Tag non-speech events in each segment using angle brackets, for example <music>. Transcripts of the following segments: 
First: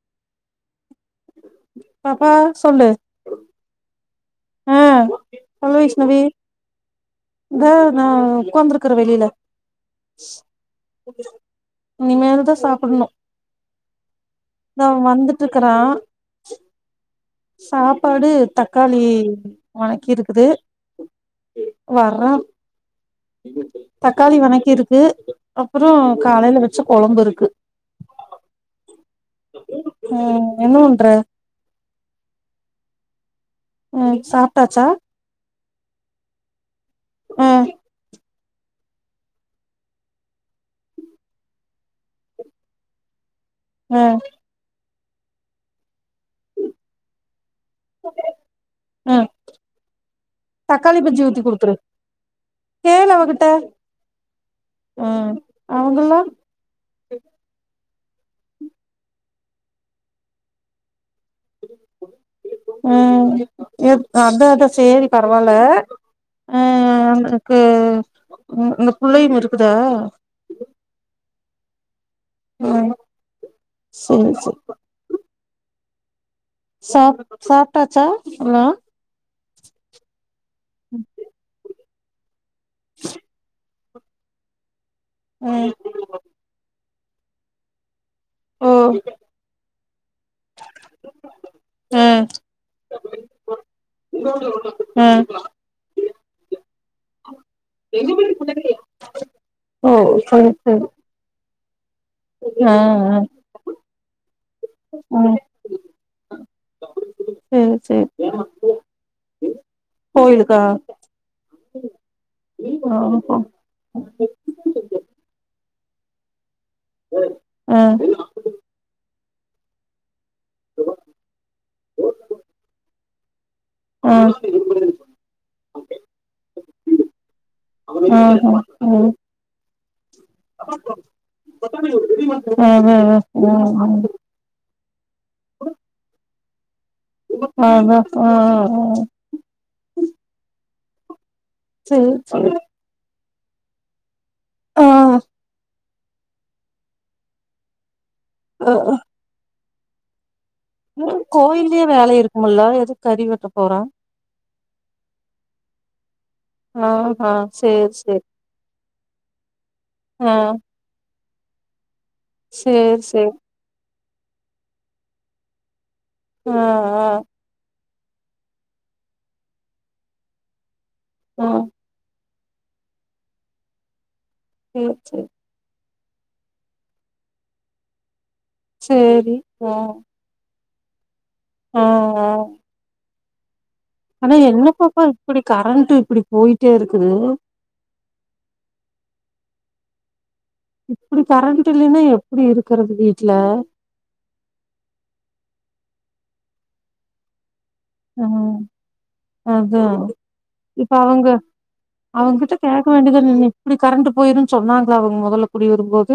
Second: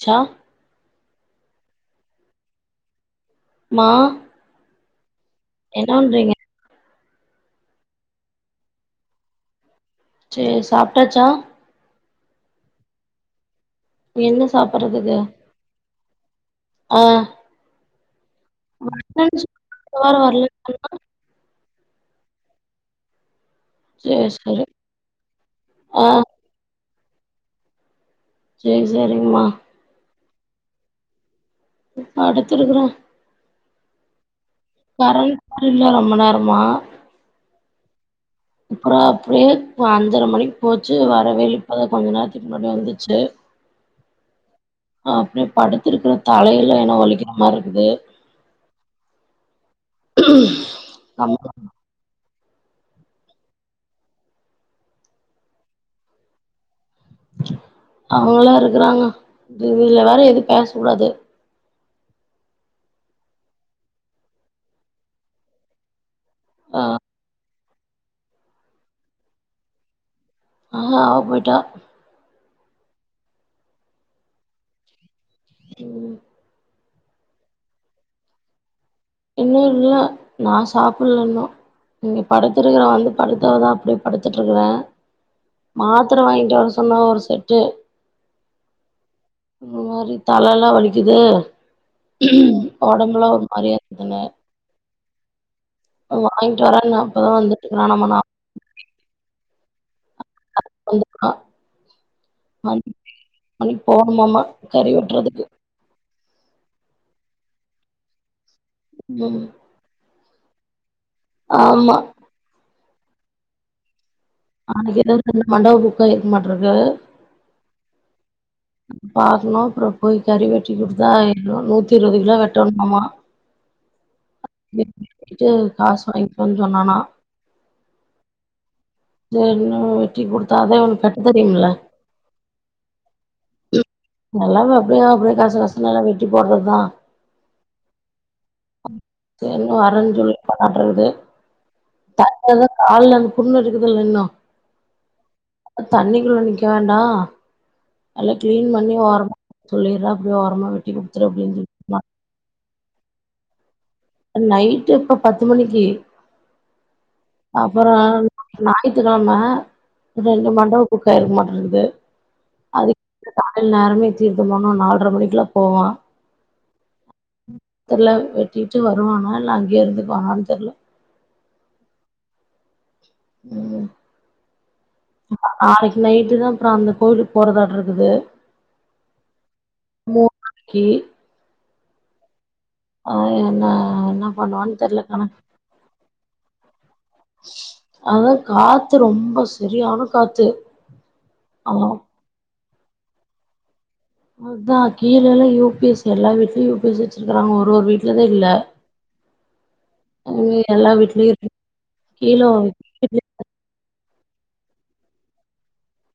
ஷா பாப்பா சொல்லு மா ஆ சொல்லு என்ன வைஷ்ணவி பண்றீங்க ந்த நா உக்காந்திரக்க வெளில சரி சாப்ட்டாச்சா இனிமேல்தான் சாப்புணும் என்ன தோ சாப்பறதுக்கு வந்துட்டு இருக்கறான் ஆ சாப்பாடு தக்காளி வரலன்னு சொன்னா, இந்த வணக்கி வாரோ வரல இருக்குது வர்றா சேரி தக்காளி சேரி வணக்கி இருக்கு அப்புறம் ஆ காலையில வச்ச கொழம்பு இருக்கு செரி செரி செரிங்மா ம் என்ன பண்ற படுத்து இருக்கறே ம் சாப்டாச்சா கரண்ட் இல்ல ரொம்ப நேரமா ஆ அப்புறம் அப்டியே அஞ்சர மணிக்கு போச்சு வரவே இல்ல இப்பத கொஞ்ச நேரத்துக்கு முன்னாடி வந்துச்சு ஆ அப்படியே படுத்திருக்கிற தலையல்லாம் ஏனோ வலிக்கிறா மாரி இருக் குது ம் தக்காளி பஜ்ஜி ஊத்தி குடுத்துரு <unintelligible> கேளு அவகிட்ட ம் அவங்கல்லா அவுங்களா இருக்கிறாங்க இதுல வேற எது பேச கூடாது ம் எ அதா அதான் சேரி பரவால்ல ஆ அக்கு உங்க புள்ளையும் இருக்குதா ஆ அவ போயிட்டா ம் செர் செர் ம் சா சாப்டாச்சா இன்னும் இன்னும் இல்ல நா சாப்ட்ல இன்னும் இங்க படுத்துருக்கிற வந்து படுத்தவ தா அப்டி படுத்துட்டுருக்கற ம் மாத்திர வாங்கிட்டு வர சொன்ன ஒரு செட்டு ம் இந்த மாரி தல எல்லாம் வலிக்குது ஒடம்புலாம் ஒரு மாரியா இருக்குதுன்னு அ வாங்கிட்டு வரேனா இப்பதா வந்துட்டுருக்கானாமா நா ஓ சரி சரி அ ஆ ஆ போணுமாமா கறி ம் வெட்றதுக்கு சரி சரி ம் கோயிலுக்கா ஆமா <inaudible> அவனுக்கு <unintelligible> மண்டப புக்காயிருக்கு மாட்றக்கு அ பாக்கணு அப்புறம் போய் கறி வெட்டி குடுத்தா ஆயிரூவா நூத்தி இருவது கிலோ வெட்டணுமாமா ஆ ஆஹா வெட்டிட்டு காசு வாங்கிகோன் சொன்னானா ம் ஹும் ம் செரினு வெட்டி குடுத்தா தா இவளுக்கு கட்ட தெரியும்ல ம் ம் ம் ம் நல்லாவே அப்படியோ அப்படிய கச கசனு எல்லா வெட்டி போடுறதுதா அஹ அ தெரியு வரனு சொல்லிட்டுருக்கானது சரி சரி தரத கால்ல அந்த புண்ணு இருக்குதுல்ல இன்னு அ தண்ணி குள்ள நிக்க வேண்டா நல்லா ஆ கிளீன் பண்ணி வரணு சொல்லிடுற அப்டி ஓரமா விட் உங்களுக்கு கோயில்லயே வேலை இருக்குமல எதுக்கு கறி வெட்ட போறா நைட்டு் இப்ப பத்து மணிக்கு ஆஹா அப்புற சேரி சேரி ஞாயித்துக்கெழமை ஆ ரெண்டு மண்டப புக்கா ஆயிட்டு இருக்குமாட்டு இருக்குது சேரி சேரி நேரமே தீர்த்த போணு நால்ர மணிக்குல போவா அ தெருல வெட்டிட்டு வருவானா இல்ல அங்கயே இருந்துக்குவானனு தெரில ஆ ம் ம் சேரி நாளைக்கு நைட்டு தா அப்பற அந்த கோயிலுக்கு போறதாட்டு இருக்குது சேரி ம் மூன்றைக்கி ம் ம் ஆயிரந்தா ஆனா என்ன பாப்பா இப்டி கரண்டு இப்டி போயிட்டே இருக்குது அதா காத்து ரொம்ப சரியானா காத்து இப்டி கரண்ட் ஆ இல்லைனா எப்டி இருக்கிறது வீட்ல அதா கீழல்லா யூபிஎஸ் எல்லா வீட்லயு யூபிஎஸ் வச்சிருக்கறாங்க ஒரு ஒரு வீட்ல தா இல்ல ம் அதா அது எல்லா இப்ப அவங்க வீட்லயு இருக்கு அவங்க கீழ கிட்ட கேக்க வேண்டிய தான நீ இப்டி கரண்ட் போயிருன் அவங்க சொன்னாங்களா அவங்க மொதல குடி வரும்போது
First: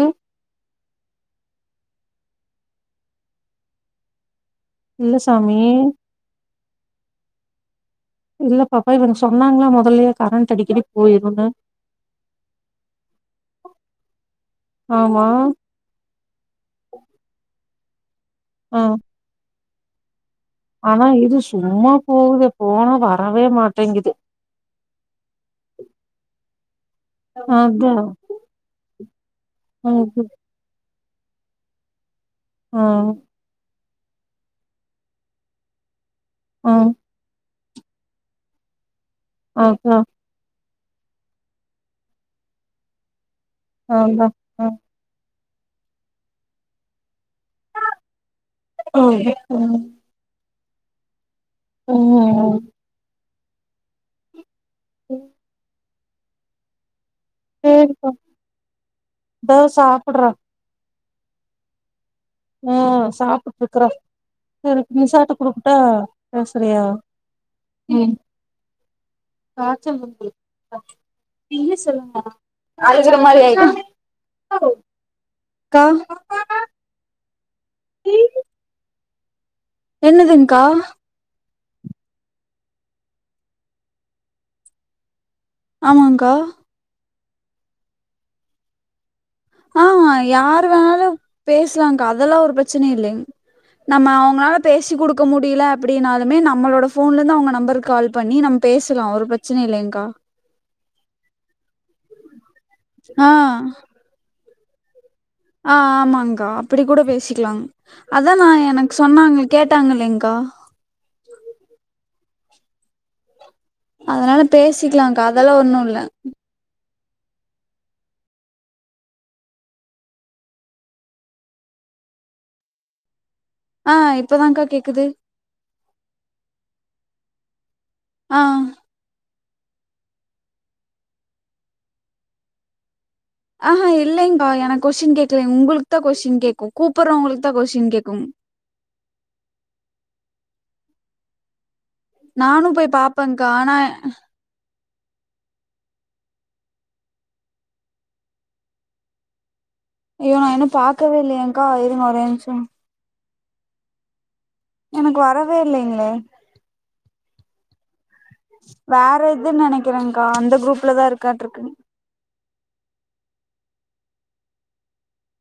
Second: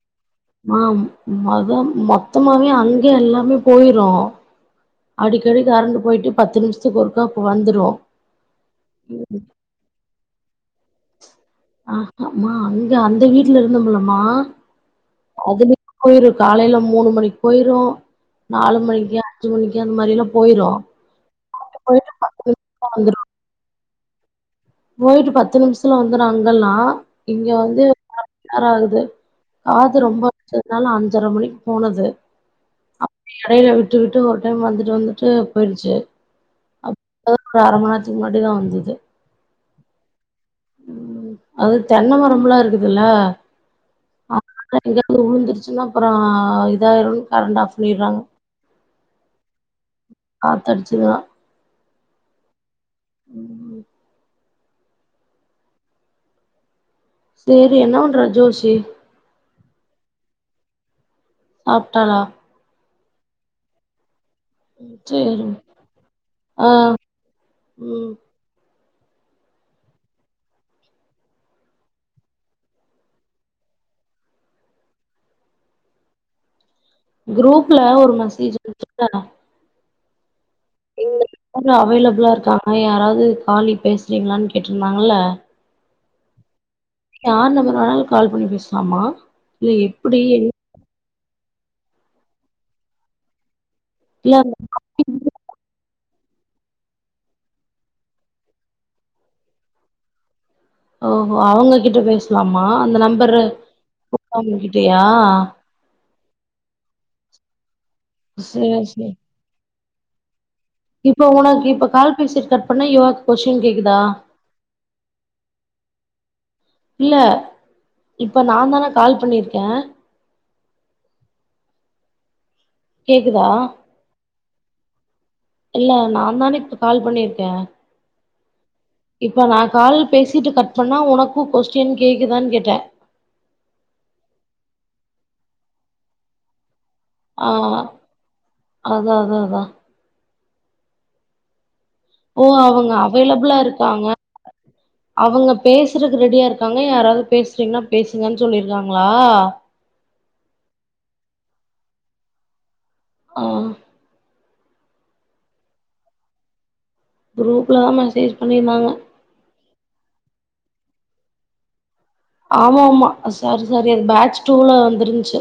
மா மதம் மொத்தமாவே அங்கயே எல்லாமே போயிரும் இல்ல சாமி அடிக்கடி கரண்டு போயிட்டு பத்து நிமிஷத்துக்கு ஒருக்கா அப்ப வந்துரும் இல்ல பாப்பா இவங்க சொன்னாங்களா முதல்லயே கரண்ட் அடிக்கடி போயிருன்னு ஆஹ மா அங்க அந்த வீட்ல இருந்தோம்லமா ஆமா அதுல போயிரும் காலையில மூணு மணிக்கு போயிரும் நாலு ஆ மணிக்கு அஞ்சு மணிக்கு அந்த மாரி எல்லாம் ஆனா இது சும்மா பத்து போவுது நிமிஷத்துல போனா வந்துரு வரவே மாட்டேங்குது போயிட்டு பத்து நிமிஷத்துல வந்துரும் அங்கல்லாம் இங்க வந்து அதா கால் மணி நேரமாகுது. காது ரொம்ப அது அடச்சதுனால அஞ்சரை மணிக்கு போனது ம் இடையில விட்டு விட்டு ஒரு டைம் வந்துட்டு வந்துட்டு போயிருச்சு ஆ அதுகப்ப அரைமணி நேரத்துக்கு முன்னாடி தான் வந்தது அப்டியா அது தென்ன மரமெல்லாம் இருக்குதுல்ல நான் தான் எங்காவது உழுந்துடுச்சுன்னா அப்பறா இதாயிடும்னு கரண்ட் ஆஃப் பண்ணடுறாங்க ஓ ஹெ காத்து அடிச்சுதுனா ம் உம் ஒ சேரி என்ன சேரிப்பா பண்ற ஜோஷி இதோ சாப்புடுறா சாப்டாளா ம் சாப்பிட்டு இருக்குறா செரி நிஷாட சேரி குடுக்கட்டா ஆ பேசுறியா ம் காச்சல் இருக்குது நீயே சொல்லு அழுகற மாரி ஆய்ட அக்கா குரூப்ல ஒரு மெசேஜ் குடுத்துடனே என்னதுங்கா எங்க அவைலபிளா இருக்காங்க யாராவது காலி பேசுறீங்களனு கேட்டிருந்தாங்கல்ல ஆமாங்கா யார் நம்பர் வேனாலும் கால் பண்ணி பேசாமா இல்ல எப்டி என் வேணாலும் பேசலாம்கா அதெல்லாம் ஒரு பெரச்சனே இல்லை நம்ம இல்ல அவங்களால பேசி குடு க்க முடியல அப்டினாலுமே நம்மளோட ஃபோன்ல இருந்து அவங்க நம்பருக்கு கால் பண்ணி நம்ம பேசலா ஒரு பிரச்சனே இல்லையங்கா ஓஹோ அவங்க கிட்ட பேசலாமா அந்த நம்பரு ஆ அவங்க கிட்டியா ஆ ஆமாங்கா அப்டி கூட பேசிக்கலா அதான் நான் சேரி எனக்கு சேரி சொன்னாங்க கேட்டாங்க இல்லைங்க்கா இப்ப உனக்கு இப்ப கால் பேசி கட் பண்ண யவா கொஸ்டின் கே அதனால பேசிக்கலான் அக்கா அதெல்லாம் ஒண்ணு இல்ல இல்ல இப்போ நான் தானே கால் பண்ணியிருக்கேன் கேக்குதா ஆ இப்ப தான்கா கேக்குது இல்ல நான் தானே இப்போ கால் பண்ணியிருக்கேன் ஆ இப்போ நான் கால பேசிட்டு கட் பண்ணா உனக்கும் கொஸ்டின் கேகுதான்னு கேட்டேன் ஆஹா இல்லைங்கா எனக் கொஸ்டின் கேட்கல உங்களுக் தா கொஸ்டின் கேக்கு கூப்பறவங்களுக் ஆ தா கொஸ்டின் கேக்கு அதா அதா அதா ஓ நானும் போய் அவங்க பாப்பேங்கா அவைலபிளா ஆனா இருக்காங்க அவங்க பேசுறக் ரெடியா இருக்காங்க யாராவது பேசுறீங்கன்னா பேசுங்கன் சொல்லியிருக்காங்களா ஐயோ நா இன்னு பாக்கவே இல்லையேங்கா இருங்க ஒரே நிம்ஷோ ஆ எனக்கு வரவே இல்லைங்ளே குரூப்ல தா மெசேஜ் பண்ணிருந்தாங்க வேற இதுன் நெனைக்கிறேங்கா அந்த குரூப்லதா இருக்காட்டுருக்குங் ஆமா ஆமா சாரி சாரி அது பேட்ச் டூல வந்துருன்ச்சு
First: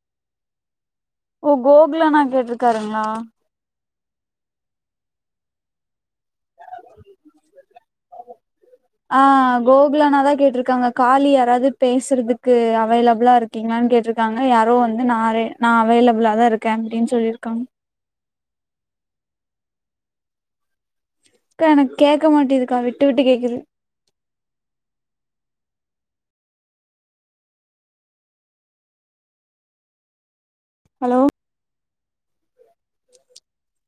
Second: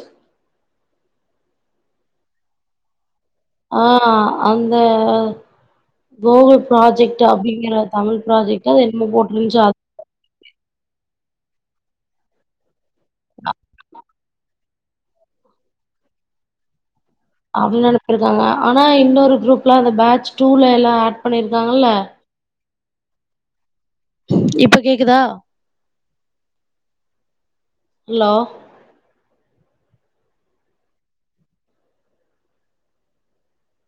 ஓ கோகுலண்ணா கேட்ருக்காருங்ளா ஆ அந்த கோகுல் ப்ராஜெக்ட் அப்டிங்ற தமிழ் ப்ராஜெக்ட் அது என்னமோ போட்டுருன்ச்சு இல்லன்னா தா கேட்ருக்காங்க காலி யாராவது பேசுறதுக்கு அவைலபிளா இருக்கீங்கன் கேட்ருக் காங்க யாரோ வந்து நா ரெ நா அவைலபிளா தா இருக்கே அப்டின் சொல்லிருக் அவங்க அனுப்பிருக்காங்க ஆனா இன்னொரு குரூப்ல அந்த பேட்ச் டூல எல்லா கா பண்ணிருக்காங்கல்ல எனக் கேட்க மாட்டிக்குதுக்கா விட்டு விட்டு கேக்குது இப்ப கேக்குதா அலோ ஹலோ உ